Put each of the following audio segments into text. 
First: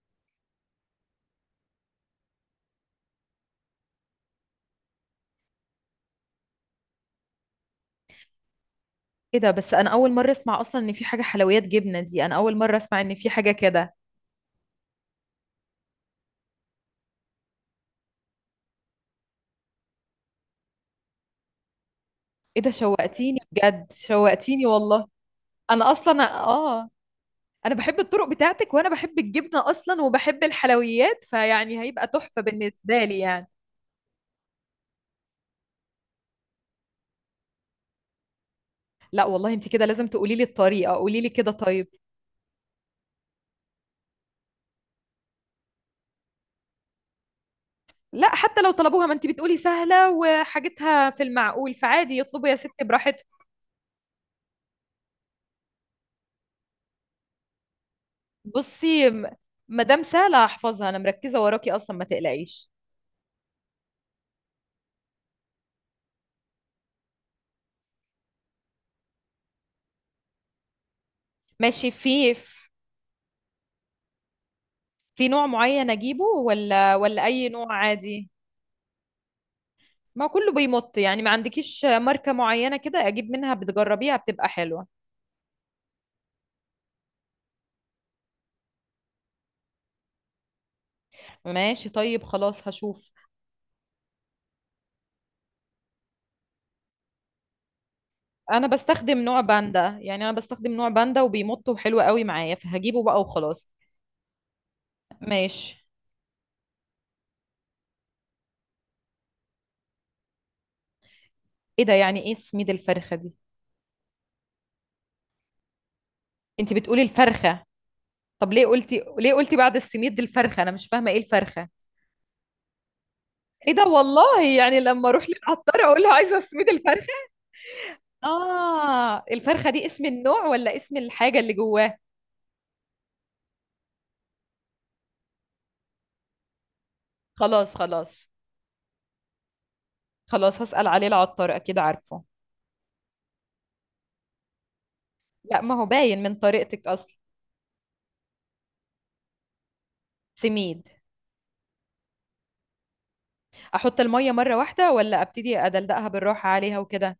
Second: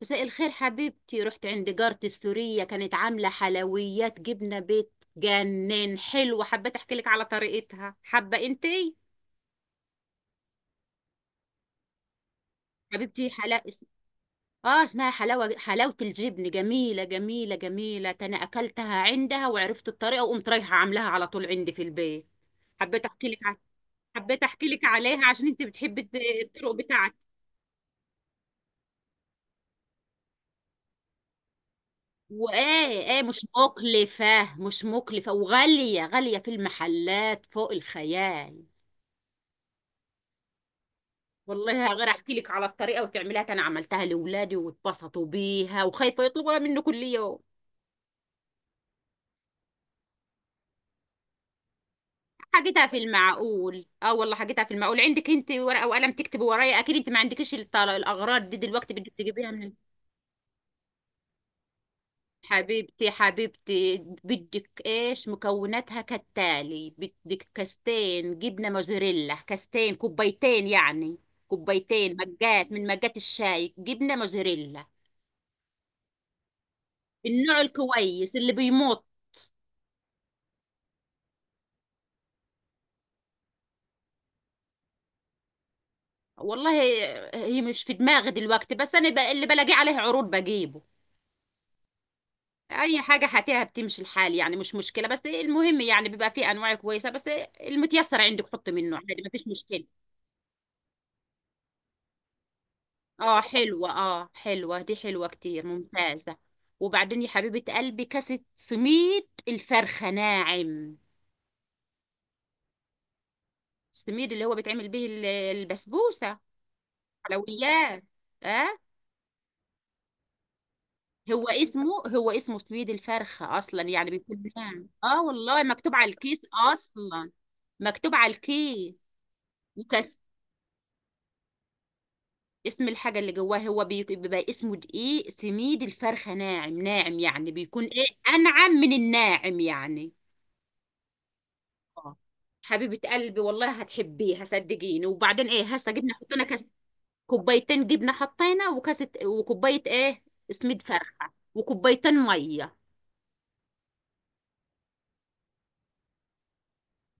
مساء الخير حبيبتي. رحت عند جارتي السورية، كانت عاملة حلويات جبنة بيت جنان حلوة. حبيت احكي لك على طريقتها، حابة انتي؟ ايه ده، بس انا اول مره اسمع اصلا ان في حاجه حلويات جبنه دي. انا اول مره اسمع ان حبيبتي، في حاجه كده. اه اسمها حلاوة، حلاوة الجبن جميلة جميلة جميلة. ده انا اكلتها عندها وعرفت الطريقة، وقمت رايحة عاملاها على طول عندي في البيت. ايه ده، حبيت احكي لك شوقتيني ع- بجد، حبيت احكي شوقتيني لك والله. عليها عشان انت انا بتحبي اصلا الطرق اه. بتاعتي. انا بحب الطرق بتاعتك، وانا بحب الجبنه اصلا وبحب الحلويات، فيعني هيبقى تحفه بالنسبه وايه لي ايه، مش يعني. مكلفة مش مكلفة، وغالية غالية في المحلات فوق الخيال. لا والله، انت كده لازم تقولي لي الطريقه، قولي لي كده طيب. والله غير احكي لك على الطريقه وتعملها. انا عملتها لاولادي واتبسطوا بيها، وخايفه يطلبوها منه كل يوم. لا، حتى لو طلبوها، ما انت بتقولي سهله وحاجتها في المعقول، فعادي يطلبوا يا ستي حاجتها في براحتهم. المعقول، اه والله حاجتها في المعقول. عندك انت ورقه وقلم تكتب ورايا؟ اكيد انت ما عندكيش الاغراض دي دلوقتي، بصي بدك م- تجيبيها من. مادام سهله هحفظها، انا مركزه وراكي اصلا، ما تقلقيش. حبيبتي حبيبتي، بدك ايش؟ مكوناتها كالتالي: بدك كاستين جبنه موزاريلا، كاستين كوبايتين يعني، ماشي، كوبايتين في مجات من مجات الشاي جبنه موزاريلا. في نوع معين اجيبه ولا اي النوع نوع عادي؟ الكويس اللي بيمط. ما كله بيمط يعني، ما عندكيش ماركة معينة كده اجيب منها بتجربيها بتبقى حلوة؟ والله هي مش في دماغي دلوقتي، بس اللي بلاقيه عليه عروض بجيبه. ماشي طيب، خلاص اي هشوف. حاجه هاتيها بتمشي الحال، يعني مش مشكله، بس المهم يعني بيبقى فيه انواع كويسه، بس المتيسر عندك انا حطي منه بستخدم عادي، ما نوع فيش مشكله. باندا، يعني انا بستخدم نوع باندا وبيمط وحلو قوي معايا، فهجيبه بقى اه وخلاص. حلوه، اه حلوه، دي حلوه كتير ماشي. ممتازه. وبعدين يا حبيبه قلبي، كاسه سميد الفرخه ناعم. ايه ده، يعني ايه سميد الفرخة دي؟ السميد اللي هو بيتعمل به البسبوسه. انت بتقولي الفرخة؟ حلويات. طب ليه اه، قلتي، ليه قلتي بعد السميد الفرخة؟ انا مش فاهمة ايه هو الفرخة. اسمه، هو اسمه سويد الفرخة ايه أصلا، ده يعني بيكون والله، يعني ناعم. لما اه اروح والله للعطار مكتوب اقول على له الكيس عايزة سميد الفرخة؟ أصلا، مكتوب على الكيس آه، الفرخة دي اسم وكاس. النوع ولا اسم الحاجة اللي جواه؟ اسم الحاجة اللي جواه هو بيبقى اسمه دقيق سميد الفرخة ناعم. ناعم يعني خلاص بيكون ايه؟ خلاص، أنعم من الناعم يعني. خلاص هسأل عليه العطار أكيد آه. عارفه. حبيبة قلبي، والله هتحبيه صدقيني. وبعدين لا، ايه، ما هو هسه جبنا باين من حطينا كاس، طريقتك أصلا. كوبايتين جبنة حطينا، وكاسة وكوباية ايه، سميد سميد. فرخة، وكوبايتين مية. أحط المية مرة واحدة ولا أبتدي أدلدقها بالراحة عليها وكده؟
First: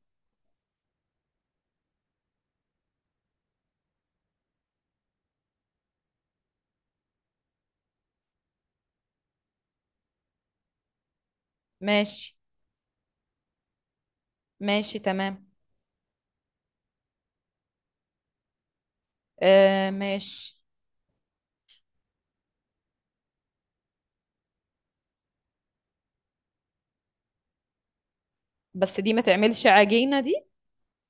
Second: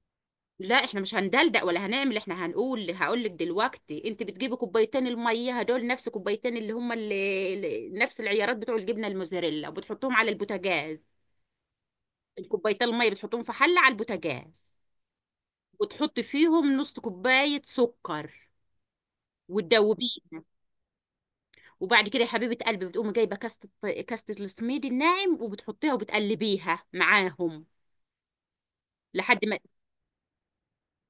لا احنا مش هندلدق ولا هنعمل، احنا هنقول، هقول لك دلوقتي. انت بتجيبي كوبايتين الميه هدول، نفس كوبايتين اللي هم نفس العيارات بتوع الجبنه الموزاريلا، وبتحطهم على البوتاجاز. ماشي. الكوبايتين الميه بتحطهم في حله على البوتاجاز، ماشي تمام. وتحطي فيهم نص كوبايه سكر آه وتدوبيها. ماشي. وبعد كده يا حبيبه قلبي بتقومي جايبه كاسه، كاسه السميد الناعم، وبتحطيها وبتقلبيها معاهم. بس دي ما لحد ما تعملش عجينة دي.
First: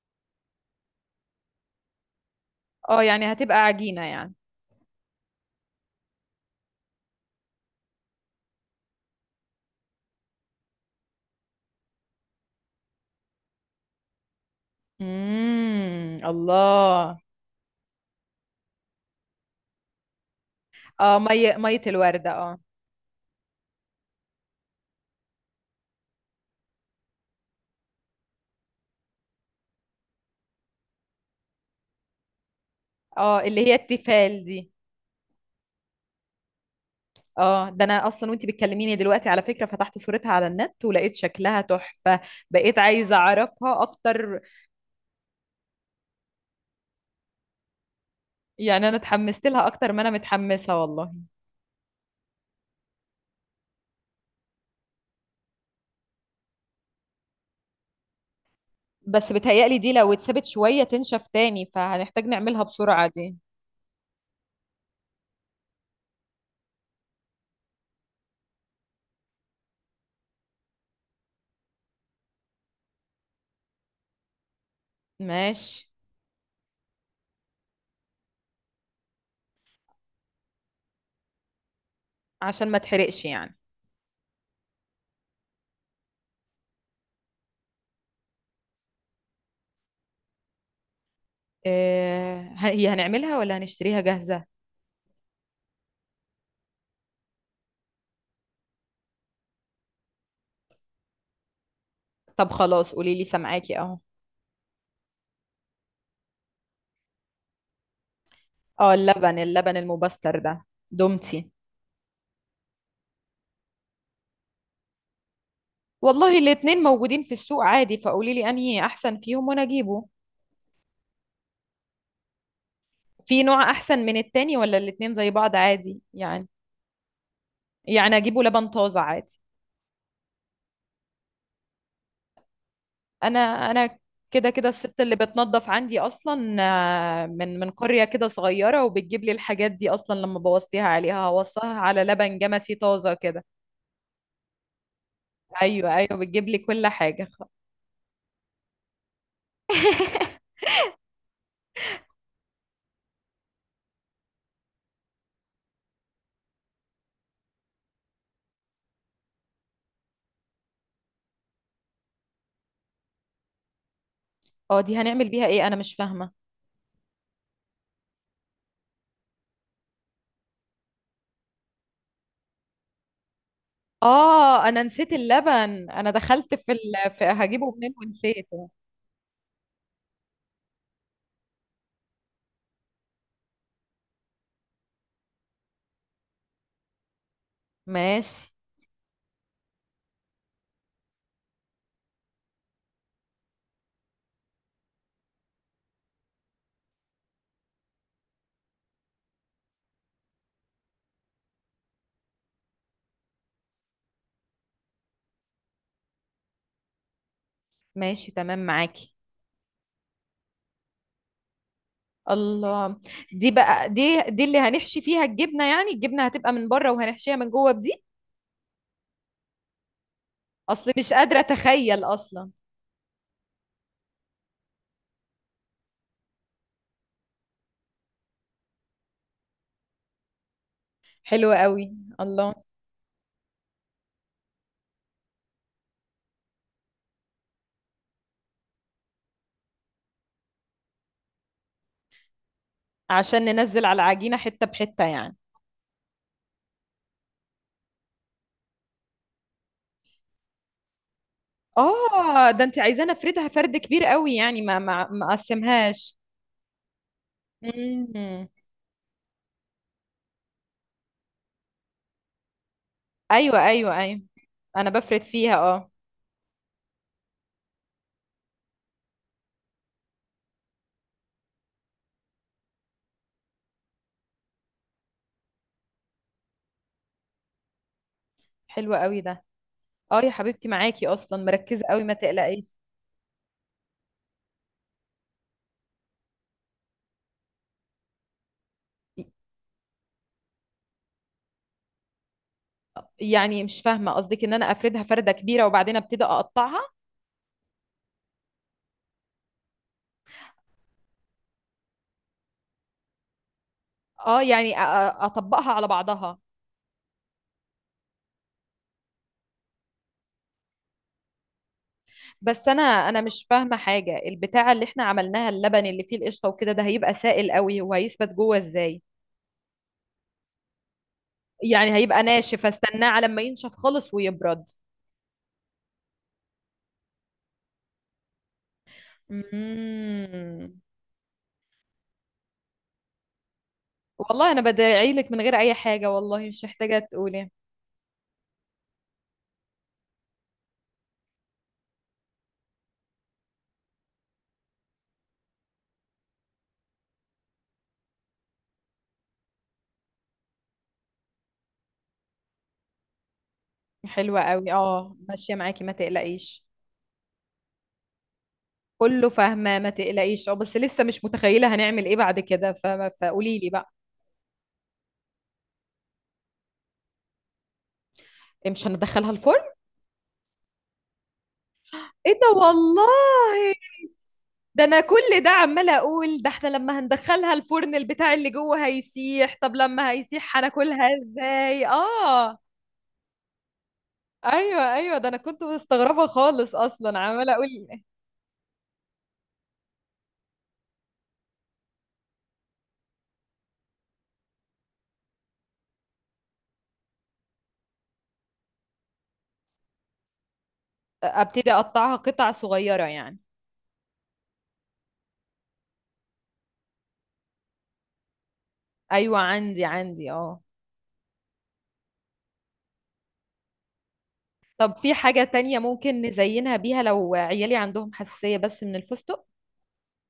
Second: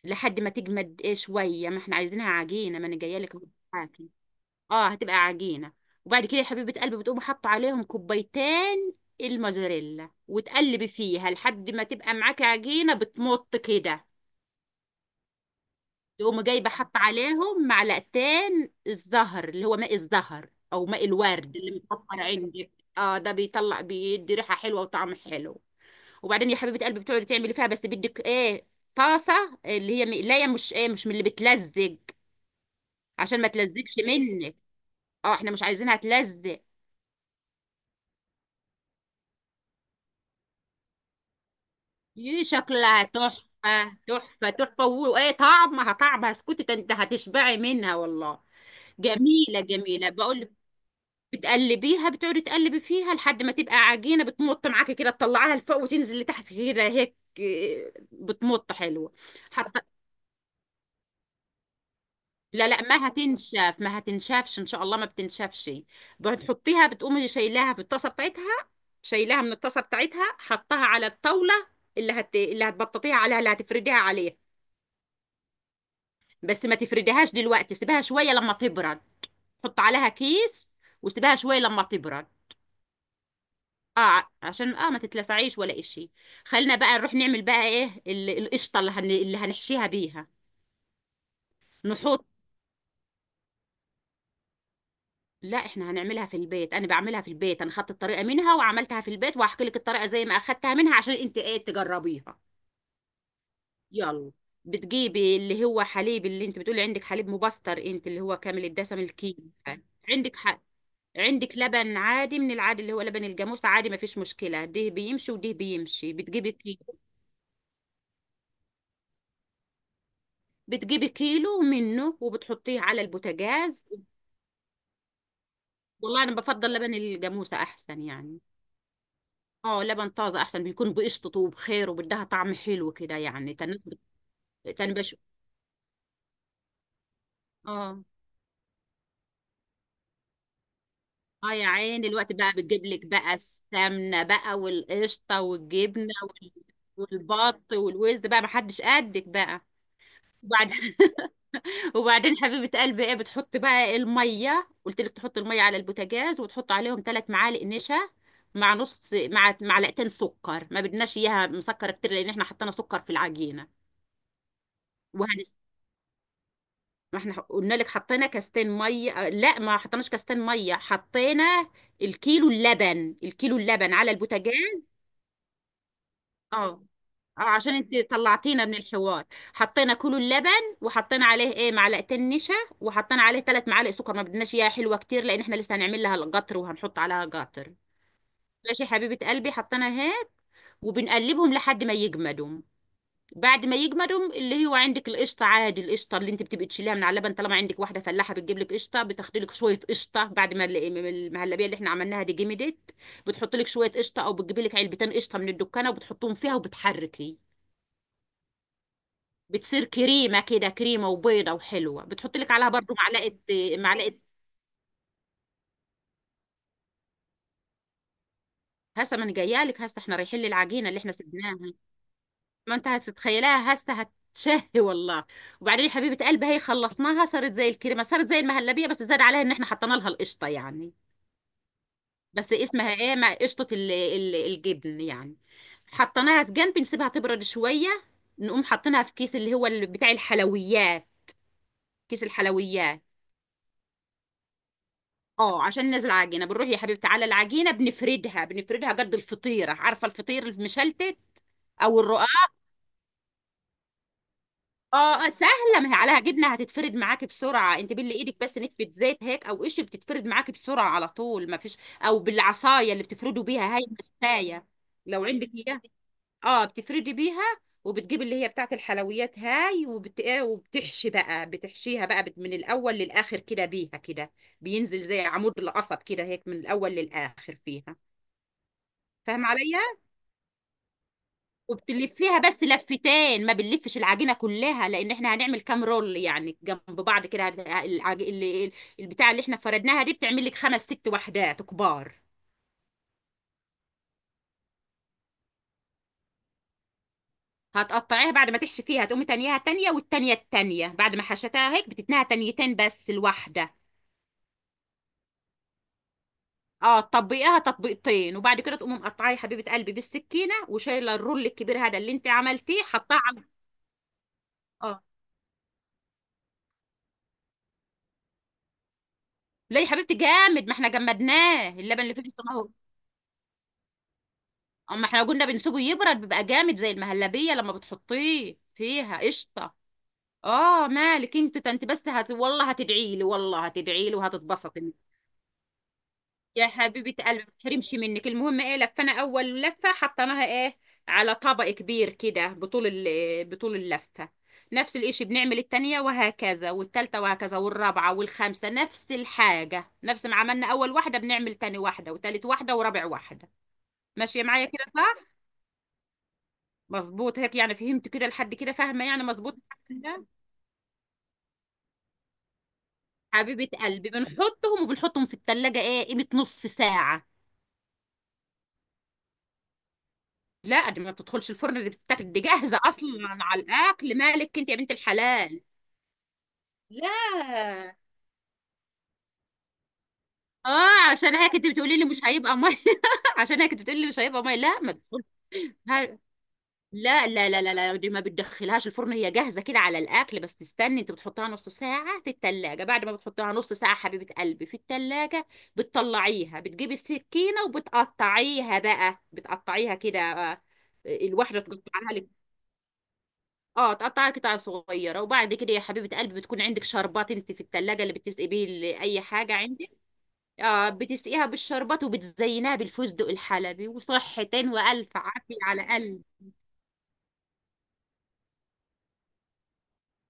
لحد ما تجمد ايه شويه. ما احنا عايزينها عجينه، ما انا اه، جايه يعني لك أهو هتبقى عجينة معاكي. يعني. اه هتبقى عجينة. وبعد كده يا حبيبة قلبي بتقوم حاطة عليهم كوبايتين الموزاريلا، وتقلبي فيها لحد ما تبقى معاكي عجينة بتمط كده. امم، تقوم جايبة حاطة الله. عليهم معلقتين الزهر، اللي هو ماء الزهر أو ماء اه، الورد مية، اللي مية متوفر الوردة، اه. عندك. اه ده بيطلع بيدي ريحة حلوة وطعم حلو. وبعدين يا حبيبة قلبي بتقعدي تعملي فيها، بس بدك ايه، طاسة اللي هي مقلاية، مش ايه، مش من اللي بتلزق، عشان اه، ما اللي هي تلزقش التيفال منك، دي. اه احنا مش عايزينها تلزق. اه، ده انا اصلا وانتي بتكلميني دلوقتي على فكره فتحت صورتها على النت، ولقيت شكلها تحفه. ايه بقيت شكلها عايزه اعرفها تحفة اكتر، تحفة تحفة، وايه طعمها، طعمها اسكتي، ده انت هتشبعي منها والله. يعني انا اتحمست جميلة لها اكتر ما جميلة انا بقول لك. متحمسه والله. بتقلبيها، بتقعدي تقلبي فيها لحد ما تبقى عجينة بتمط معاكي كده، تطلعيها لفوق وتنزل لتحت كده هيك إيه، بتمط حلوة. بس بتهيألي حتى دي لو اتسابت شويه تنشف تاني، فهنحتاج نعملها لا لا، ما بسرعه دي. هتنشف، ما هتنشفش ان شاء الله، ما بتنشفش. بتحطيها، بتقومي شايلاها في الطاسة بتاعتها، شايلاها من الطاسة بتاعتها، حطها على الطاولة اللي هتبططيها عليها، اللي هتفرديها عليها. ماشي. بس ما تفرديهاش دلوقتي، سيبها شوية لما تبرد. حط عليها كيس وسيبها شوية لما تبرد. عشان ما تحرقش يعني. اه عشان اه ما تتلسعيش ولا اشي. خلينا بقى نروح نعمل بقى ايه، القشطة اللي هنحشيها بيها. نحط، إيه هي، هنعملها ولا هنشتريها جاهزه؟ لا احنا هنعملها في البيت، انا بعملها في البيت، انا خدت الطريقة منها وعملتها في البيت، وهحكي لك الطريقة زي ما اخدتها منها عشان انت ايه تجربيها. طب خلاص، قولي لي سامعاكي اهو. يلا. بتجيبي اللي هو حليب، اللي انت بتقولي عندك حليب مبستر انت، اللي هو كامل اه، الدسم اللبن، الكيلو. اللبن عندك المبستر حق. ده. دومتي. عندك لبن عادي من العادي، اللي هو لبن الجاموسة عادي، ما فيش مشكلة، ده بيمشي وده بيمشي، والله بتجيبي الاتنين كيلو. موجودين في السوق عادي، فقولي لي انهي احسن فيهم وانا اجيبه. بتجيبي كيلو منه وبتحطيه على في نوع البوتاجاز. احسن من التاني ولا الاتنين زي بعض عادي والله أنا يعني؟ بفضل لبن الجاموسة أحسن يعني يعني. اجيبه لبن طازة عادي؟ اه لبن طازة أحسن، بيكون بقشطته وبخير وبدها طعم حلو كده انا يعني. كان الناس انا بت- كده كده كان الست بش اللي بتنظف عندي اصلا آه، من اه. قرية كده صغيرة وبتجيب لي الحاجات دي اصلا، لما بوصيها عليها اه يا هوصيها على عيني الوقت لبن بقى، جمسي بتجيب لك طازة بقى كده. السمنة بقى والقشطة ايوه والجبنة ايوه، بتجيب لي كل حاجة. والبط والوز بقى، محدش قدك بقى. وبعد وبعدين حبيبة قلبي ايه، بتحط بقى المية، قلت لك تحط المية على البوتاجاز، وتحط عليهم ثلاث معالق نشا، مع نص، مع معلقتين سكر، ما بدناش اياها مسكرة كتير لان احنا حطينا سكر في العجينة. اه، دي هنعمل بيها وهنس ايه؟ انا مش فاهمة. ما احنا قلنا لك حطينا كاستين مية آه، لا ما حطيناش كاستين مية، حطينا الكيلو اللبن، الكيلو اللبن على البوتاجاز. اه، انا نسيت اللبن، انا دخلت اه. في اه هجيبه عشان منين انت طلعتينا ونسيته. من الحوار. حطينا كيلو اللبن، وحطينا عليه ايه معلقتين نشا، وحطينا عليه ثلاث معالق سكر، ما بدناش اياها حلوه كتير لان احنا لسه هنعمل لها القطر وهنحط عليها قطر. ماشي. ماشي حبيبه قلبي، حطينا هيك وبنقلبهم لحد ما يجمدوا. بعد ما يجمدوا، اللي هو عندك القشطه عادي، القشطه اللي انت بتبقي تشيليها من على اللبن، طالما عندك واحده فلاحه بتجيب لك قشطه، بتاخدي لك شويه قشطه، بعد ما المهلبيه اللي احنا عملناها دي جمدت، بتحط لك شويه قشطه، او بتجيبي لك علبتين قشطه من الدكانه وبتحطهم فيها وبتحركي. ماشي تمام معاكي. بتصير كريمه كده، كريمه وبيضه وحلوه، بتحط لك عليها برضو الله. معلقه. دي بقى، معلقه، دي اللي هنحشي فيها الجبنة يعني؟ الجبنة هتبقى من بره وهنحشيها من جوه بدي. هسه ما انا جايه لك. هسه احنا رايحين للعجينه اصل اللي احنا مش قادرة سبناها. اتخيل اصلا. ما انت هتتخيلها، هسه هتشهي والله. وبعدين يا حبيبه قلبي، هي خلصناها صارت زي الكريمه، صارت زي المهلبيه، بس زاد عليها ان احنا حطينا لها القشطه يعني. حلوة قوي. بس الله. اسمها ايه، مع قشطه الجبن يعني. حطيناها في جنب، نسيبها تبرد شويه. نقوم حاطينها في كيس، اللي هو اللي بتاع الحلويات، كيس الحلويات. عشان ننزل على العجينة حتة بحتة يعني؟ اه عشان نازله عجينه، بنروح يا حبيبتي على العجينه، بنفردها، بنفردها قد الفطيره، عارفه الفطير المشلتت او الرقاق. اه، ده انت عايزاني افردها فرد كبير قوي يعني، ما ما اه ما آه، سهله، ما هي اقسمهاش. عليها جبنه هتتفرد معاكي بسرعه، انت باللي ايدك مم. بس نتفه زيت هيك او قش، بتتفرد معاكي بسرعه على طول ما فيش. او بالعصايه اللي بتفردوا ايوه بيها هاي، ايوه ايوه، المشفايه، انا بفرد لو عندك فيها اياها. اه. اه بتفردي بيها. وبتجيب اللي هي بتاعت الحلويات هاي، إيه، وبتحشي بقى، بتحشيها بقى من الاول للاخر كده بيها كده، بينزل زي عمود القصب كده هيك، من الاول للاخر فيها. حلوة قوي ده. فاهم عليا؟ اه يا حبيبتي، معاكي اصلا، مركزة قوي ما وبتلفيها بس تقلقيش. لفتين، ما بنلفش العجينه كلها، لان احنا هنعمل كام رول يعني جنب بعض كده. البتاع اللي احنا فردناها دي بتعمل لك خمس ست وحدات كبار. يعني مش فاهمة قصدك، ان انا افردها فردة كبيرة وبعدين ابتدي اقطعها؟ هتقطعيها بعد ما تحشي فيها، هتقومي تانيها تانية، والتانية التانية بعد ما حشتها هيك بتتنها تانيتين بس الواحدة. اه يعني اطبقها على بعضها. اه تطبقيها تطبيقتين، وبعد كده تقومي مقطعيه يا حبيبة قلبي بالسكينة، وشايلة الرول الكبير هذا اللي انت بس عملتيه انا حطاه انا على. مش فاهمه حاجه، البتاعه اللي اه احنا عملناها اللبن اللي فيه القشطه وكده، ده هيبقى سائل قوي، وهيثبت جوه ازاي؟ لا يا حبيبتي جامد، ما احنا جمدناه يعني اللبن اللي فيه. هيبقى ناشف، استناه على ما ينشف خالص ويبرد؟ اما احنا لو قلنا بنسيبه يبرد، بيبقى جامد زي المهلبيه لما بتحطيه فيها قشطه. مم. اه مالك انت، ده انت بس والله هتدعي لي، والله هتدعي لي والله انا وهتتبسطي. بدعي لك من غير اي حاجه والله، مش يا محتاجه حبيبه قلبي ما تقولي. تحرمش منك. المهم ايه، لفنا اول لفه، حطيناها ايه على طبق كبير كده، بطول اللفه. نفس الاشي بنعمل التانية، وهكذا والتالتة، وهكذا والرابعة والخامسة نفس الحاجة، نفس ما عملنا أول واحدة بنعمل تاني واحدة وتالت واحدة ورابع واحدة. حلوه ماشية معايا قوي كده اه، صح؟ ماشيه معاكي ما تقلقيش. مظبوط هيك يعني، فهمت كده لحد كده؟ فاهمه يعني، كله مظبوط فاهمه ما لحد كده. تقلقيش، اه بس لسه مش متخيله هنعمل ايه بعد كده فقولي حبيبه لي بقى. قلبي بنحطهم، وبنحطهم في التلاجة ايه قيمه نص ساعه. إيه، مش هندخلها الفرن؟ لا دي ما بتدخلش الفرن، دي بتتاكل ايه دي ده جاهزه اصلا على والله، الاكل، مالك انت يا ده بنت انا كل ده الحلال. عماله اقول ده احنا لما لا. هندخلها الفرن البتاع اللي جوه هيسيح، طب لما هيسيح هناكلها اه عشان هيك انت ازاي بتقولي لي مش هيبقى اه. ميه. عشان هيك انت بتقولي لي مش هيبقى ميه، لا ما ايوه ايوه، بتقول. ده انا كنت مستغربه خالص اصلا، لا لا عماله لا اقول. لا لا، دي ما بتدخلهاش الفرن، هي جاهزة كده على الأكل، بس تستني. أنت بتحطها نص ساعة في التلاجة، بعد ما بتحطها نص ساعة حبيبة قلبي في التلاجة، بتطلعيها، بتجيبي السكينة وبتقطعيها بقى، بتقطعيها كده. آه، الواحدة ابتدي تقطعها اقطعها لك. قطع صغيره يعني؟ اه تقطعها قطع صغيرة، وبعد كده يا حبيبة قلبي بتكون عندك شربات انت في التلاجة، اللي بتسقي بيه أي ايوه حاجة عندي عندك. عندي اه. اه بتسقيها بالشربات، وبتزينها بالفستق الحلبي، وصحتين طب وألف في حاجه عافية تانية على قلبك. ممكن نزينها بيها لو عيالي عندهم حساسيه بس من الفستق؟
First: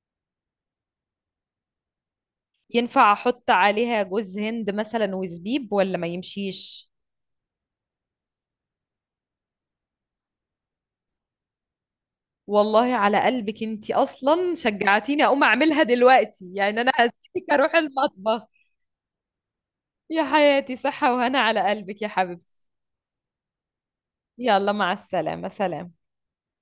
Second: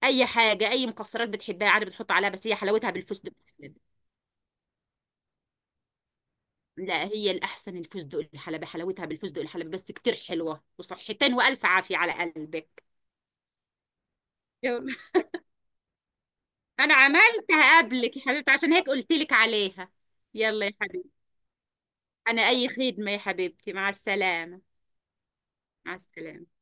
اي حاجه، اي مكسرات بتحبها عادي بتحط عليها، بس هي حلاوتها ينفع بالفستق احط الحلبي. عليها جوز هند مثلا وزبيب ولا ما يمشيش؟ لا هي الاحسن الفستق الحلبي، حلاوتها بالفستق الحلبي، بس كتير حلوه، وصحتين والف عافيه على قلبك. والله على قلبك انتي، اصلا يلا. شجعتيني اقوم اعملها دلوقتي، يعني انا انا هسيبك اروح عملتها قبلك يا المطبخ. حبيبتي عشان هيك قلت لك عليها. يا يلا يا حياتي، صحة حبيبتي. وهنا على قلبك يا انا حبيبتي. اي خدمه يا حبيبتي، مع السلامه. يلا، مع السلامة، مع سلام. السلامه.